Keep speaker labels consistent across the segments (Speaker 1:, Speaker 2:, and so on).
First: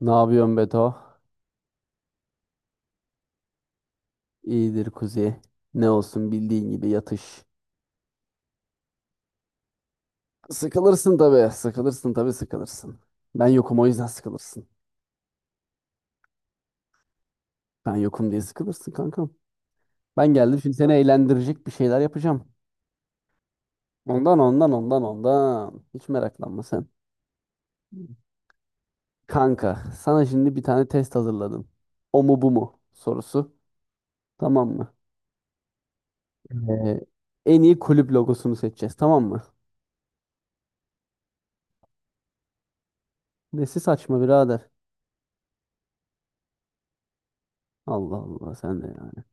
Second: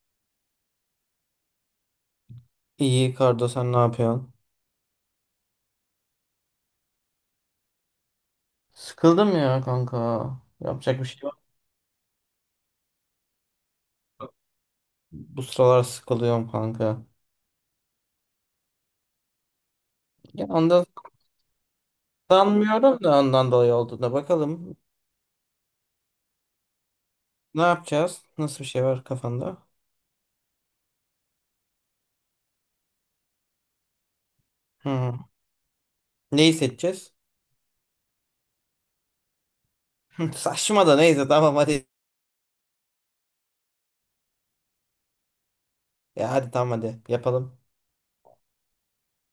Speaker 1: Ne yapıyorsun Beto?
Speaker 2: İyi Kardo sen ne yapıyorsun?
Speaker 1: İyidir kuzi. Ne olsun bildiğin gibi yatış.
Speaker 2: Sıkıldım ya kanka. Yapacak bir
Speaker 1: Sıkılırsın
Speaker 2: şey yok.
Speaker 1: tabii. Sıkılırsın tabii sıkılırsın. Ben yokum o yüzden sıkılırsın.
Speaker 2: Bu sıralar sıkılıyorum kanka.
Speaker 1: Ben yokum diye sıkılırsın kankam. Ben
Speaker 2: Ya
Speaker 1: geldim şimdi
Speaker 2: ondan
Speaker 1: seni eğlendirecek bir şeyler yapacağım.
Speaker 2: sanmıyorum da ondan dolayı olduğuna
Speaker 1: Ondan ondan
Speaker 2: bakalım.
Speaker 1: ondan ondan. Hiç meraklanma sen.
Speaker 2: Ne yapacağız? Nasıl bir şey var kafanda?
Speaker 1: Kanka sana şimdi bir tane test hazırladım. O mu bu mu sorusu. Tamam mı?
Speaker 2: Hı. Neyi
Speaker 1: Ee,
Speaker 2: seçeceğiz?
Speaker 1: En iyi kulüp logosunu seçeceğiz, tamam mı?
Speaker 2: Saçma da neyse tamam hadi.
Speaker 1: Nesi saçma birader.
Speaker 2: Ya hadi tamam hadi yapalım.
Speaker 1: Allah Allah sen de yani.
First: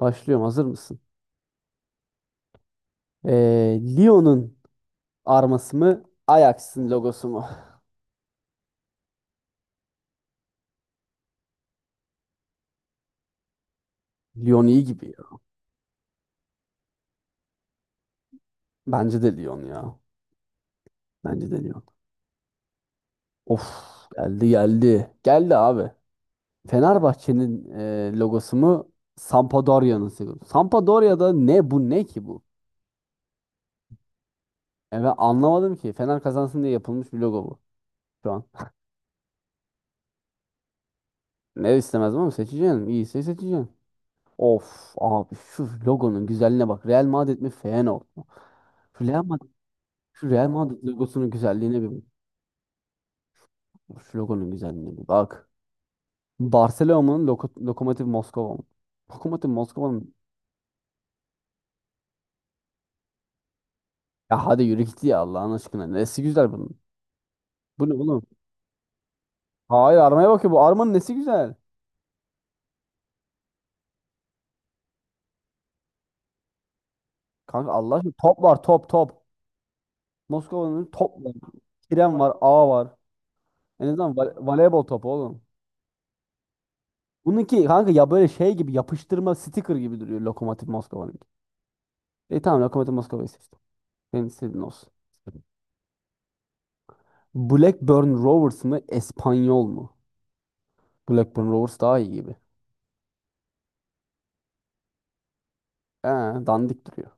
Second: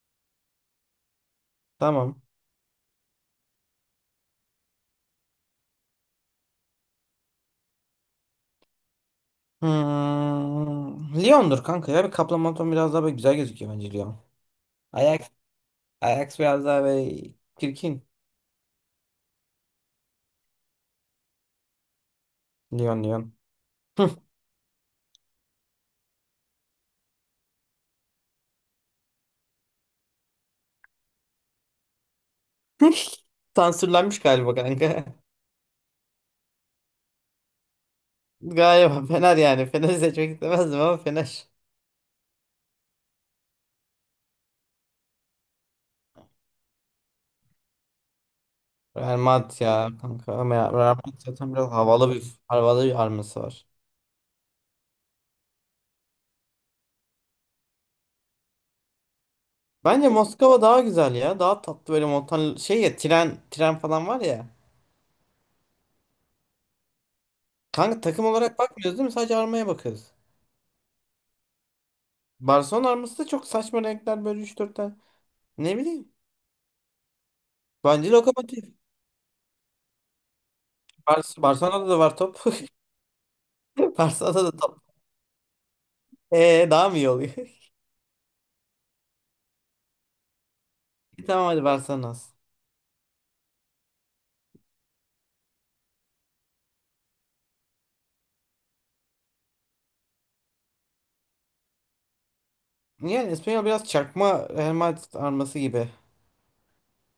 Speaker 1: Başlıyorum, hazır mısın?
Speaker 2: Tamam.
Speaker 1: Lyon'un arması mı, Ajax'ın logosu mu?
Speaker 2: Hmm. Lyon'dur kanka ya. Bir Kaplamaton biraz daha böyle güzel gözüküyor bence Lyon.
Speaker 1: Lyon iyi gibi ya.
Speaker 2: Ajax, Ajax biraz daha böyle çirkin.
Speaker 1: Bence de Lyon ya. Bence de Lyon.
Speaker 2: Lyon Lyon.
Speaker 1: Of, geldi geldi. Geldi abi. Fenerbahçe'nin logosu mu, Sampdoria'nın logosu? Sampdoria'da ne bu, ne ki bu?
Speaker 2: Sansürlenmiş galiba
Speaker 1: E
Speaker 2: kanka.
Speaker 1: ben anlamadım ki. Fener kazansın diye yapılmış bir logo bu şu an.
Speaker 2: Galiba Fener yani. Fener'i seçmek istemezdim ama Fener.
Speaker 1: Ne istemezdim ama seçeceğim. İyiyse seçeceğim. Of abi, şu logonun güzelliğine bak. Real Madrid mi Feyenoord mu? Şu
Speaker 2: Real
Speaker 1: Real Madrid,
Speaker 2: Madrid ya
Speaker 1: şu
Speaker 2: kanka.
Speaker 1: Real
Speaker 2: Ama ya
Speaker 1: Madrid
Speaker 2: Real Madrid
Speaker 1: logosunun
Speaker 2: zaten biraz
Speaker 1: güzelliğine bir bak.
Speaker 2: havalı bir havalı bir arması var.
Speaker 1: Şu logonun güzelliğine bir bak. Barcelona'nın Lokomotiv Moskova mı? Lokomotiv Moskova mı?
Speaker 2: Bence Moskova daha güzel ya. Daha tatlı böyle montan şey ya tren tren falan var
Speaker 1: Ya
Speaker 2: ya.
Speaker 1: hadi yürü git ya Allah'ın aşkına. Nesi güzel bunun? Bu ne
Speaker 2: Kanka
Speaker 1: oğlum?
Speaker 2: takım olarak bakmıyoruz değil mi? Sadece armaya
Speaker 1: Hayır,
Speaker 2: bakıyoruz.
Speaker 1: armaya bak ya, bu armanın nesi güzel?
Speaker 2: Barcelona arması da çok saçma renkler böyle üç 4 tane. Ne bileyim.
Speaker 1: Kanka Allah
Speaker 2: Bence
Speaker 1: aşkına top var,
Speaker 2: Lokomotiv.
Speaker 1: top top. Moskova'nın top var.
Speaker 2: Barcelona'da da var
Speaker 1: Tren var,
Speaker 2: top.
Speaker 1: ağ var. En azından
Speaker 2: Barcelona'da da top.
Speaker 1: voleybol topu oğlum.
Speaker 2: Daha mı iyi oluyor?
Speaker 1: Bununki kanka ya böyle şey gibi, yapıştırma sticker gibi duruyor Lokomotiv Moskova'nınki.
Speaker 2: Tamam hadi Barcelona.
Speaker 1: E tamam, Lokomotiv Moskova'yı seçtim. Senin istediğin olsun. Blackburn Rovers mı? Espanyol mu? Blackburn Rovers daha iyi gibi.
Speaker 2: Yani İspanyol biraz çakma Real Madrid arması gibi.
Speaker 1: Ee, Dandik duruyor.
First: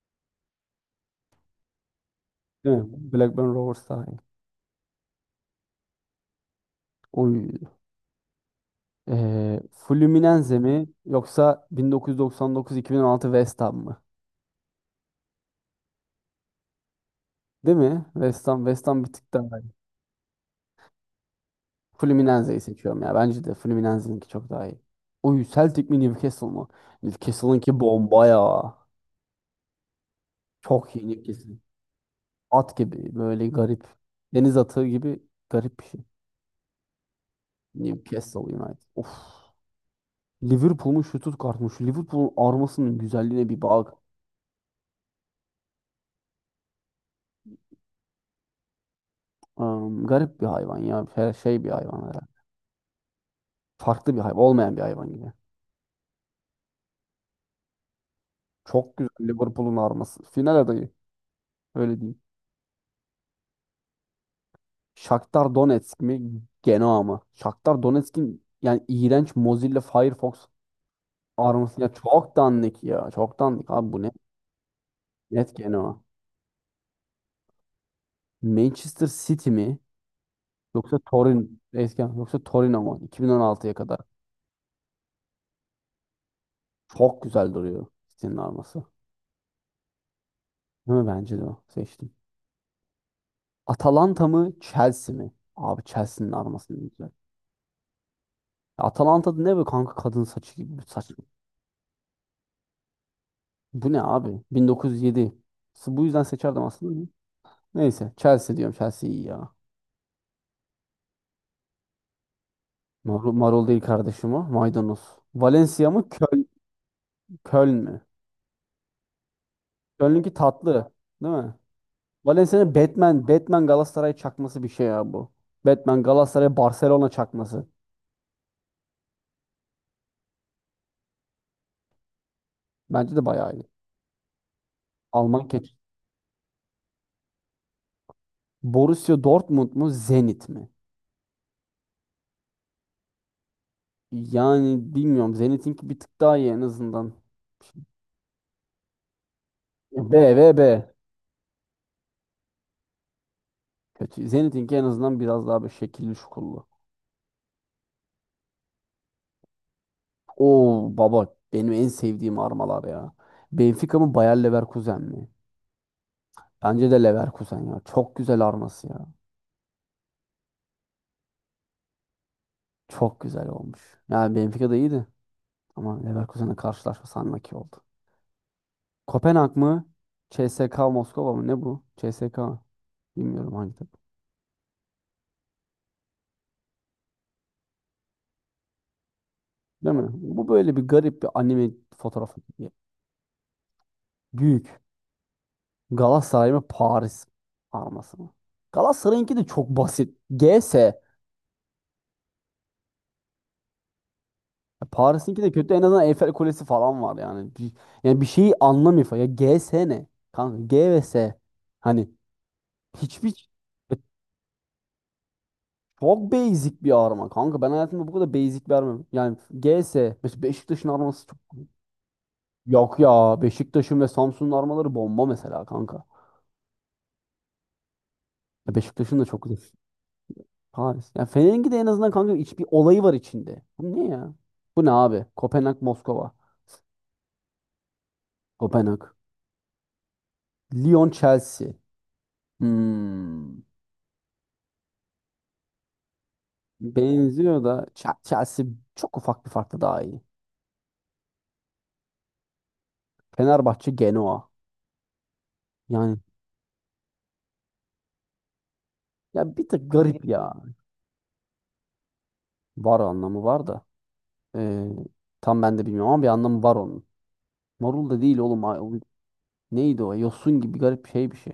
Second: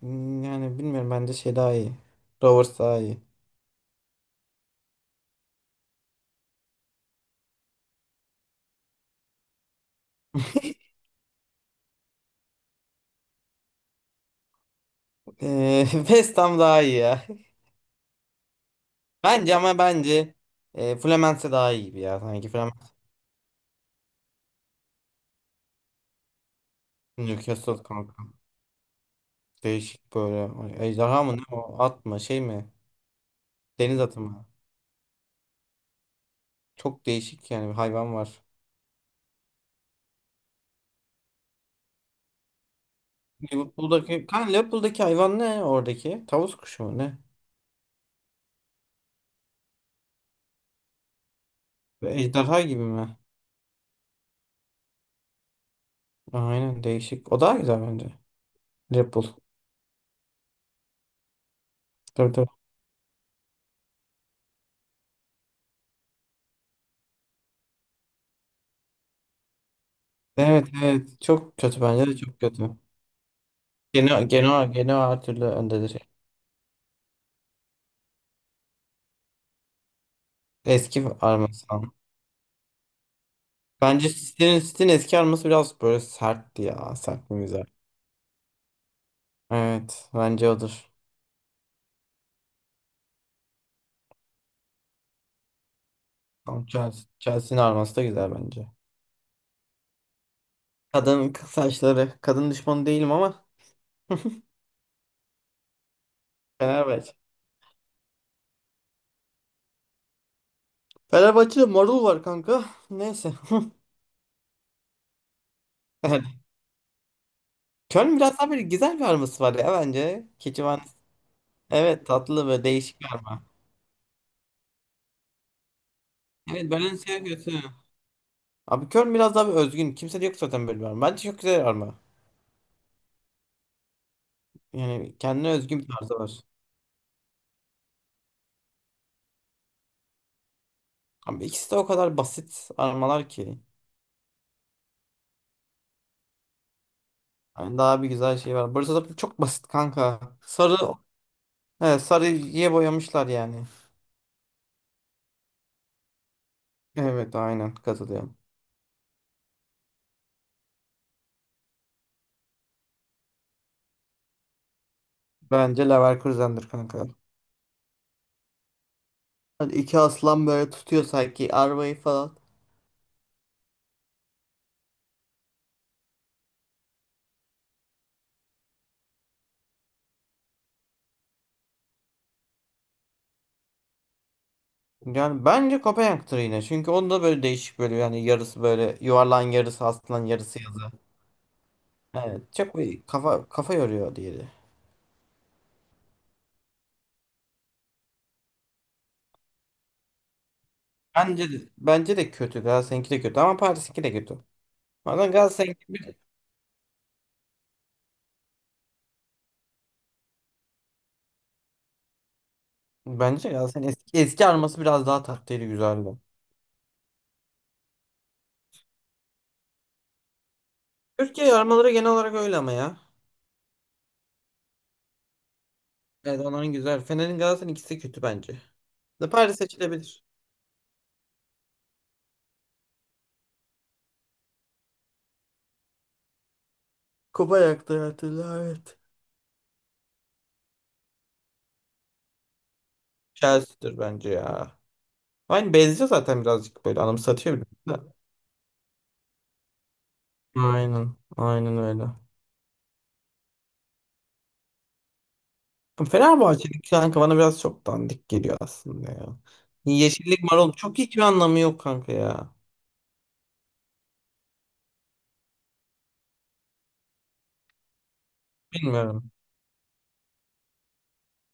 Speaker 2: Yani bilmiyorum bence şey daha iyi.
Speaker 1: Değil
Speaker 2: Rovers daha
Speaker 1: mi?
Speaker 2: iyi.
Speaker 1: Blackburn Rovers daha iyi. Oy. Fluminense mi yoksa 1999-2016 West Ham mı?
Speaker 2: West Ham daha iyi ya.
Speaker 1: Değil mi? West Ham bir tık
Speaker 2: Bence
Speaker 1: daha iyi.
Speaker 2: ama bence Fluminense daha iyi gibi ya. Sanki
Speaker 1: Fluminense'yi
Speaker 2: Fluminense
Speaker 1: seçiyorum ya. Bence de Fluminense'ninki çok daha iyi. Oy, Celtic mi Newcastle mı?
Speaker 2: Newcastle
Speaker 1: Newcastle'ınki
Speaker 2: kanka.
Speaker 1: bomba ya.
Speaker 2: Değişik böyle. Ay,
Speaker 1: Çok iyi
Speaker 2: Ejderha mı
Speaker 1: Newcastle.
Speaker 2: ne o? At mı? Şey mi?
Speaker 1: At gibi böyle garip.
Speaker 2: Deniz atı mı?
Speaker 1: Deniz atı gibi garip bir şey.
Speaker 2: Çok değişik yani bir hayvan var.
Speaker 1: Newcastle United. Of. Liverpool'un şu tut kartmış. Liverpool'un armasının güzelliğine bir bak.
Speaker 2: Liverpool'daki hayvan ne oradaki? Tavus kuşu mu ne?
Speaker 1: Garip bir hayvan ya. Her şey bir hayvan
Speaker 2: Ve
Speaker 1: herhalde.
Speaker 2: Ejderha gibi mi?
Speaker 1: Farklı bir hayvan. Olmayan bir hayvan gibi.
Speaker 2: Aynen değişik. O daha güzel bence.
Speaker 1: Çok güzel
Speaker 2: Liverpool.
Speaker 1: Liverpool'un arması. Final adayı. Öyle diyeyim.
Speaker 2: Tabii tabii.
Speaker 1: Shakhtar Donetsk mi? Genoa mı? Shakhtar Donetsk'in yani iğrenç Mozilla Firefox
Speaker 2: Evet evet. Çok
Speaker 1: arması.
Speaker 2: kötü
Speaker 1: Ya
Speaker 2: bence de
Speaker 1: çok
Speaker 2: çok kötü.
Speaker 1: dandik ya. Çok dandik. Abi bu ne?
Speaker 2: Genoa, Genoa, Genoa her türlü
Speaker 1: Net
Speaker 2: öndedir.
Speaker 1: Genoa. Manchester City mi? Yoksa
Speaker 2: Eski
Speaker 1: Torin
Speaker 2: arması ama.
Speaker 1: eski yoksa Torino mu? 2016'ya kadar.
Speaker 2: Bence City'nin eski arması biraz böyle sertti ya.
Speaker 1: Çok
Speaker 2: Sert bir
Speaker 1: güzel
Speaker 2: mizah.
Speaker 1: duruyor City'nin arması.
Speaker 2: Evet. Bence odur.
Speaker 1: Değil mi? Bence de o. Seçtim. Atalanta mı Chelsea mi? Abi Chelsea'nin
Speaker 2: Ama
Speaker 1: arması ne
Speaker 2: Chelsea,
Speaker 1: güzel.
Speaker 2: Chelsea'nin arması da güzel bence.
Speaker 1: Atalanta'da ne böyle kanka, kadın saçı gibi bir saç.
Speaker 2: Kadın kız saçları. Kadın düşmanı değilim ama.
Speaker 1: Bu ne abi? 1907. Bu yüzden seçerdim aslında.
Speaker 2: Fenerbahçe.
Speaker 1: Neyse Chelsea diyorum, Chelsea iyi ya.
Speaker 2: Fenerbahçe'de marul var kanka. Neyse.
Speaker 1: Marul değil kardeşim o. Maydanoz. Valencia mı
Speaker 2: Yani
Speaker 1: Köln, Köln mü?
Speaker 2: Köln biraz daha böyle güzel bir arması var ya bence.
Speaker 1: Köln'ünki
Speaker 2: Keçivan.
Speaker 1: tatlı, değil mi?
Speaker 2: Evet tatlı ve
Speaker 1: Valencia'nın
Speaker 2: değişik bir
Speaker 1: Batman
Speaker 2: arma.
Speaker 1: Batman Galatasaray çakması bir şey ya bu. Batman Galatasaray
Speaker 2: Evet
Speaker 1: Barcelona
Speaker 2: Balenciaga kötü.
Speaker 1: çakması.
Speaker 2: Abi Köln biraz daha bir özgün. Kimse de yok zaten böyle bir arma. Bence çok güzel bir arma.
Speaker 1: Bence de bayağı iyi.
Speaker 2: Yani
Speaker 1: Alman
Speaker 2: kendine
Speaker 1: keç.
Speaker 2: özgü bir tarzı var.
Speaker 1: Borussia Dortmund mu Zenit mi?
Speaker 2: Ama ikisi de o kadar basit armalar ki.
Speaker 1: Yani bilmiyorum. Zenit'inki bir tık daha iyi en azından.
Speaker 2: Yani daha bir güzel şey var. Burası da çok basit kanka.
Speaker 1: B ve
Speaker 2: Sarı,
Speaker 1: B.
Speaker 2: evet, sarıya boyamışlar yani.
Speaker 1: Kötü. Zenit'inki en azından biraz daha bir şekilli şukullu.
Speaker 2: Evet aynen katılıyorum.
Speaker 1: Oo baba, benim en sevdiğim armalar ya. Benfica mı Bayer Leverkusen mi?
Speaker 2: Bence Leverkusen'dir
Speaker 1: Bence de
Speaker 2: kanka.
Speaker 1: Leverkusen ya. Çok güzel arması ya.
Speaker 2: Hadi iki aslan böyle tutuyor sanki arabayı falan.
Speaker 1: Çok güzel olmuş. Yani Benfica da iyiydi. Ama Leverkusen'le karşılaşma sanmaki oldu. Kopenhag mı? CSKA Moskova mı? Ne bu? CSKA. Bilmiyorum hangi takım.
Speaker 2: Yani bence Kopenhag'dır yine. Çünkü onda böyle değişik böyle yani yarısı böyle yuvarlan yarısı
Speaker 1: Değil mi?
Speaker 2: aslan
Speaker 1: Bu
Speaker 2: yarısı
Speaker 1: böyle
Speaker 2: yazı.
Speaker 1: bir garip bir anime fotoğrafı
Speaker 2: Evet
Speaker 1: gibi.
Speaker 2: çok bir kafa kafa yoruyor diğeri.
Speaker 1: Büyük. Galatasaray mı Paris forması mı? Galatasaray'ınki de çok basit. GS.
Speaker 2: Bence de kötü. Galatasaray'ınki de kötü ama Paris'inki de kötü.
Speaker 1: Ya
Speaker 2: Bazen
Speaker 1: Paris'inki de kötü.
Speaker 2: Galatasaray'ın
Speaker 1: En azından Eiffel Kulesi falan var yani. Bir, yani bir şeyi anlamıyor falan. Ya GS ne? Kanka G ve S. Hani
Speaker 2: bence
Speaker 1: hiçbir
Speaker 2: Galatasaray'ın
Speaker 1: e,
Speaker 2: eski arması biraz daha tatlıydı güzeldi.
Speaker 1: çok basic bir arma kanka. Ben hayatımda bu kadar basic bir arma. Yani GS. Mesela Beşiktaş'ın arması
Speaker 2: Türkiye
Speaker 1: çok...
Speaker 2: armaları genel olarak öyle ama ya.
Speaker 1: Yok ya. Beşiktaş'ın ve Samsun'un armaları bomba mesela kanka.
Speaker 2: Evet onların güzel. Fener'in Galatasaray'ın ikisi kötü bence.
Speaker 1: Ya Beşiktaş'ın da
Speaker 2: De
Speaker 1: çok
Speaker 2: Paris
Speaker 1: güzel.
Speaker 2: seçilebilir.
Speaker 1: Paris. Ya Fener'inki de en azından kanka iç bir olayı var içinde. Bu ne ya? Bu ne abi? Kopenhag Moskova.
Speaker 2: Kupa yaktı hatırla evet.
Speaker 1: Kopenhag. Lyon Chelsea. Hmm.
Speaker 2: Chelsea'dir bence ya. Aynı benziyor zaten birazcık böyle anımsatıyor
Speaker 1: Benziyor
Speaker 2: bile.
Speaker 1: da Chelsea çok ufak bir farkla daha iyi.
Speaker 2: Aynen. Aynen öyle.
Speaker 1: Fenerbahçe Genoa. Yani
Speaker 2: Fenerbahçe'nin kanka bana biraz çok dandik geliyor aslında ya.
Speaker 1: ya bir tık garip
Speaker 2: Yeşillik
Speaker 1: ya.
Speaker 2: marul çok hiçbir anlamı yok kanka ya.
Speaker 1: Var, anlamı var da. Ee, Tam ben de bilmiyorum ama bir anlamı var onun. Marul da değil oğlum.
Speaker 2: Bilmiyorum.
Speaker 1: Neydi o? Yosun gibi garip şey bir şey.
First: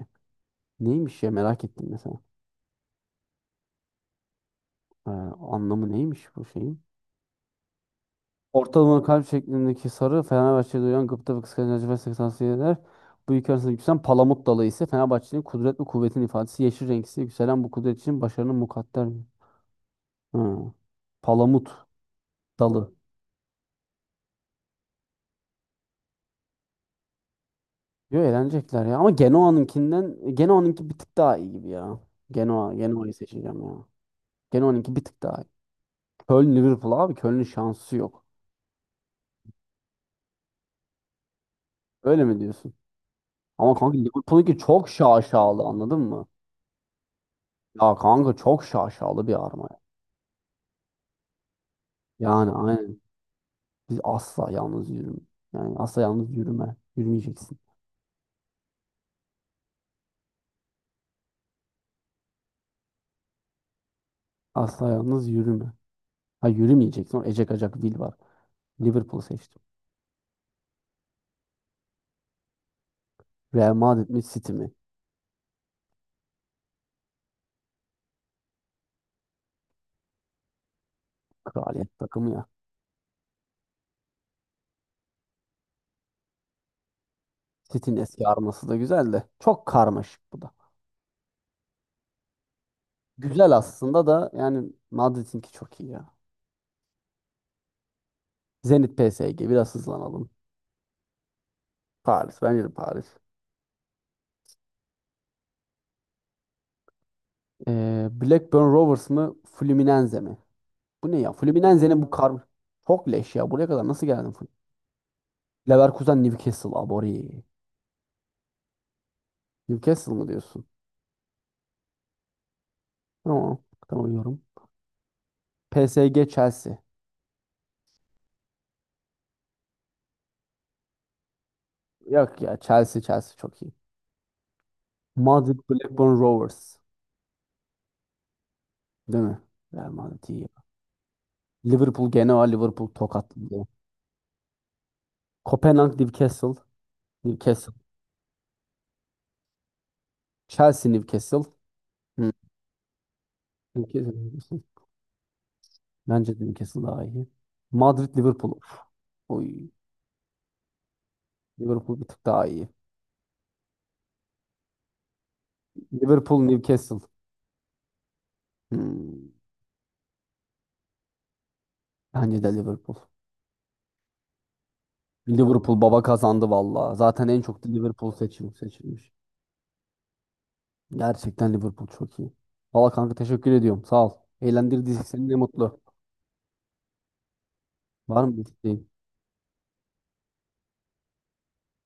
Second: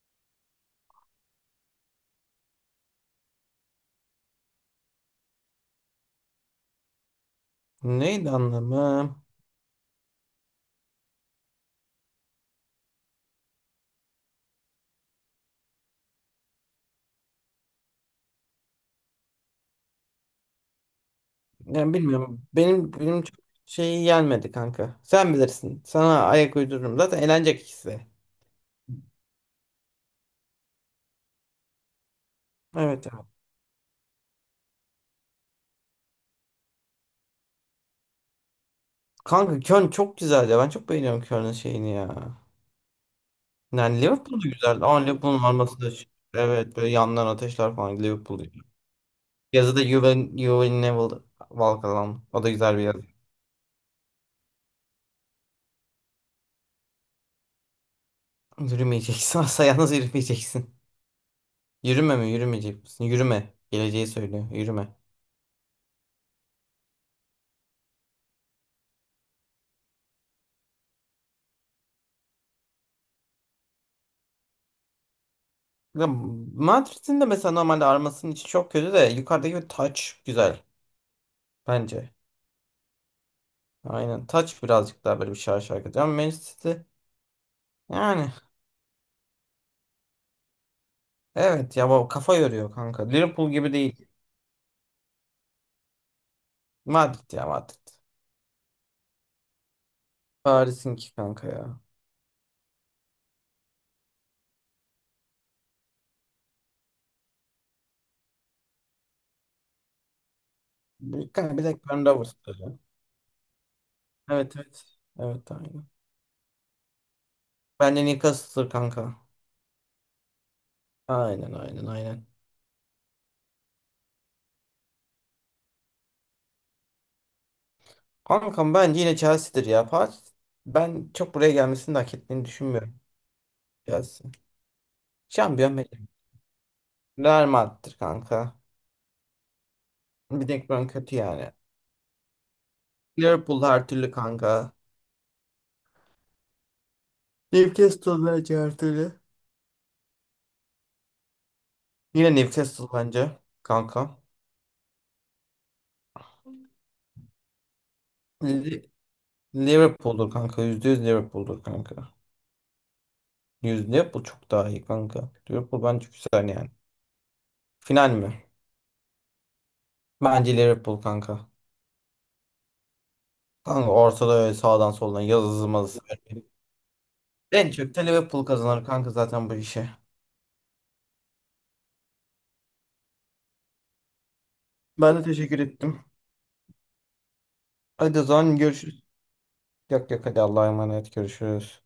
Speaker 1: Neymiş ya, merak ettim mesela. Ee, Anlamı neymiş bu şey?
Speaker 2: Neydi
Speaker 1: Ortalama
Speaker 2: anlamı?
Speaker 1: kalp şeklindeki sarı Fenerbahçe'de uyan gıpta ve kıskanç acı ve seksansı. Bu iki arasında yükselen palamut dalı ise Fenerbahçe'nin kudret ve kuvvetin ifadesi. Yeşil renk ise yükselen bu kudret için başarının mukadder. Ha, palamut
Speaker 2: Yani bilmiyorum.
Speaker 1: dalı.
Speaker 2: Benim çok şeyi gelmedi kanka. Sen bilirsin. Sana ayak uydururum. Zaten eğlenecek ikisi de.
Speaker 1: Yo, eğlenecekler ya. Ama Genoa'nınkinden Genoa'nınki bir tık daha iyi gibi ya. Genoa,
Speaker 2: Evet
Speaker 1: Genoa'yı
Speaker 2: evet.
Speaker 1: seçeceğim ya. Genoa'nınki bir tık daha iyi. Köln Liverpool, abi Köln'ün şansı yok.
Speaker 2: Kanka Köln çok güzel ya. Ben çok beğeniyorum Köln'ün şeyini
Speaker 1: Öyle
Speaker 2: ya.
Speaker 1: mi diyorsun? Ama kanka
Speaker 2: Yani Liverpool da
Speaker 1: Liverpool'unki
Speaker 2: güzel.
Speaker 1: çok
Speaker 2: Ama Liverpool'un
Speaker 1: şaşalı,
Speaker 2: arması da
Speaker 1: anladın
Speaker 2: şey.
Speaker 1: mı?
Speaker 2: Evet böyle yandan ateşler
Speaker 1: Ya
Speaker 2: falan
Speaker 1: kanka
Speaker 2: Liverpool'da.
Speaker 1: çok şaşalı bir arma
Speaker 2: Yazı
Speaker 1: ya.
Speaker 2: da you will Never Walk Alone. O
Speaker 1: Yani
Speaker 2: da güzel bir
Speaker 1: aynen.
Speaker 2: yazı.
Speaker 1: Biz asla yalnız yürüme. Yani asla yalnız yürüme. Yürümeyeceksin.
Speaker 2: Yürümeyeceksin. Asla yalnız yürümeyeceksin. Yürüme mi? Yürümeyecek misin? Yürüme. Geleceği söylüyor.
Speaker 1: Asla
Speaker 2: Yürüme.
Speaker 1: yalnız yürüme. Ha, yürümeyeceksin. Orada Ecek Acak Will var. Liverpool seçtim. Real Madrid mi City mi?
Speaker 2: Ya, Madrid'in de mesela normalde armasının içi çok kötü de yukarıdaki bir taç güzel
Speaker 1: Kraliyet
Speaker 2: bence.
Speaker 1: takımı ya.
Speaker 2: Aynen taç birazcık daha böyle bir şarj şarkı. Ama Manchester City
Speaker 1: City'nin eski
Speaker 2: yani
Speaker 1: arması da güzel de. Çok karmaşık bu da.
Speaker 2: evet ya bu kafa yoruyor kanka. Liverpool
Speaker 1: Güzel
Speaker 2: gibi
Speaker 1: aslında
Speaker 2: değil.
Speaker 1: da, yani Madrid'inki çok iyi ya.
Speaker 2: Madrid ya Madrid.
Speaker 1: Zenit PSG, biraz hızlanalım.
Speaker 2: Paris'inki kanka ya.
Speaker 1: Paris, bence de Paris. Blackburn Rovers mı Fluminense mi? Bu ne
Speaker 2: Bir,
Speaker 1: ya?
Speaker 2: kanka bir de
Speaker 1: Fluminense'nin bu
Speaker 2: Bernabeu
Speaker 1: kar
Speaker 2: stadı.
Speaker 1: çok leş ya. Buraya kadar nasıl geldin Fluminense?
Speaker 2: Evet evet. Evet aynen.
Speaker 1: Leverkusen Newcastle abori.
Speaker 2: Bence Newcastle'dır kanka.
Speaker 1: Newcastle mı diyorsun?
Speaker 2: Aynen aynen aynen.
Speaker 1: Tamam. Tamam yorum. PSG Chelsea.
Speaker 2: Kankam bence yine Chelsea'dir ya. Paris ben çok buraya gelmesini de hak
Speaker 1: Yok
Speaker 2: ettiğini
Speaker 1: ya,
Speaker 2: düşünmüyorum.
Speaker 1: Chelsea Chelsea çok iyi.
Speaker 2: Chelsea.
Speaker 1: Madrid
Speaker 2: Şampiyon
Speaker 1: Blackburn Rovers.
Speaker 2: Real Madrid kanka.
Speaker 1: Değil mi? Real Madrid iyi
Speaker 2: Bir
Speaker 1: ya.
Speaker 2: tek ben kötü yani.
Speaker 1: Liverpool gene var. Liverpool
Speaker 2: Liverpool
Speaker 1: tokatladı.
Speaker 2: her türlü kanka.
Speaker 1: Kopenhag Newcastle. Newcastle.
Speaker 2: Newcastle bence her türlü.
Speaker 1: Chelsea Newcastle.
Speaker 2: Yine
Speaker 1: Hı.
Speaker 2: Newcastle bence
Speaker 1: Newcastle.
Speaker 2: kanka.
Speaker 1: Newcastle. Bence de Newcastle daha iyi. Madrid Liverpool. Uf.
Speaker 2: Li-
Speaker 1: Oy.
Speaker 2: Liverpool'dur kanka. Yüzde yüz Liverpool'dur
Speaker 1: Liverpool bir
Speaker 2: kanka.
Speaker 1: tık daha iyi.
Speaker 2: Yüzde Liverpool çok daha iyi kanka. Liverpool bence
Speaker 1: Liverpool
Speaker 2: güzel yani.
Speaker 1: Newcastle.
Speaker 2: Final mi?
Speaker 1: Hmm.
Speaker 2: Bence Liverpool kanka.
Speaker 1: Bence de Liverpool.
Speaker 2: Kanka ortada öyle sağdan soldan yazı
Speaker 1: Liverpool
Speaker 2: mazı.
Speaker 1: baba kazandı valla. Zaten en çok da
Speaker 2: En çok da
Speaker 1: Liverpool
Speaker 2: Liverpool kazanır kanka
Speaker 1: seçilmiş.
Speaker 2: zaten bu işe.
Speaker 1: Gerçekten Liverpool çok iyi. Valla kanka teşekkür ediyorum. Sağ ol. Eğlendirdiyse
Speaker 2: Ben de
Speaker 1: seni ne
Speaker 2: teşekkür
Speaker 1: mutlu.
Speaker 2: ettim. Hadi o
Speaker 1: Var mı bir
Speaker 2: zaman
Speaker 1: isteğin?
Speaker 2: görüşürüz. Yok yok hadi Allah'a emanet görüşürüz.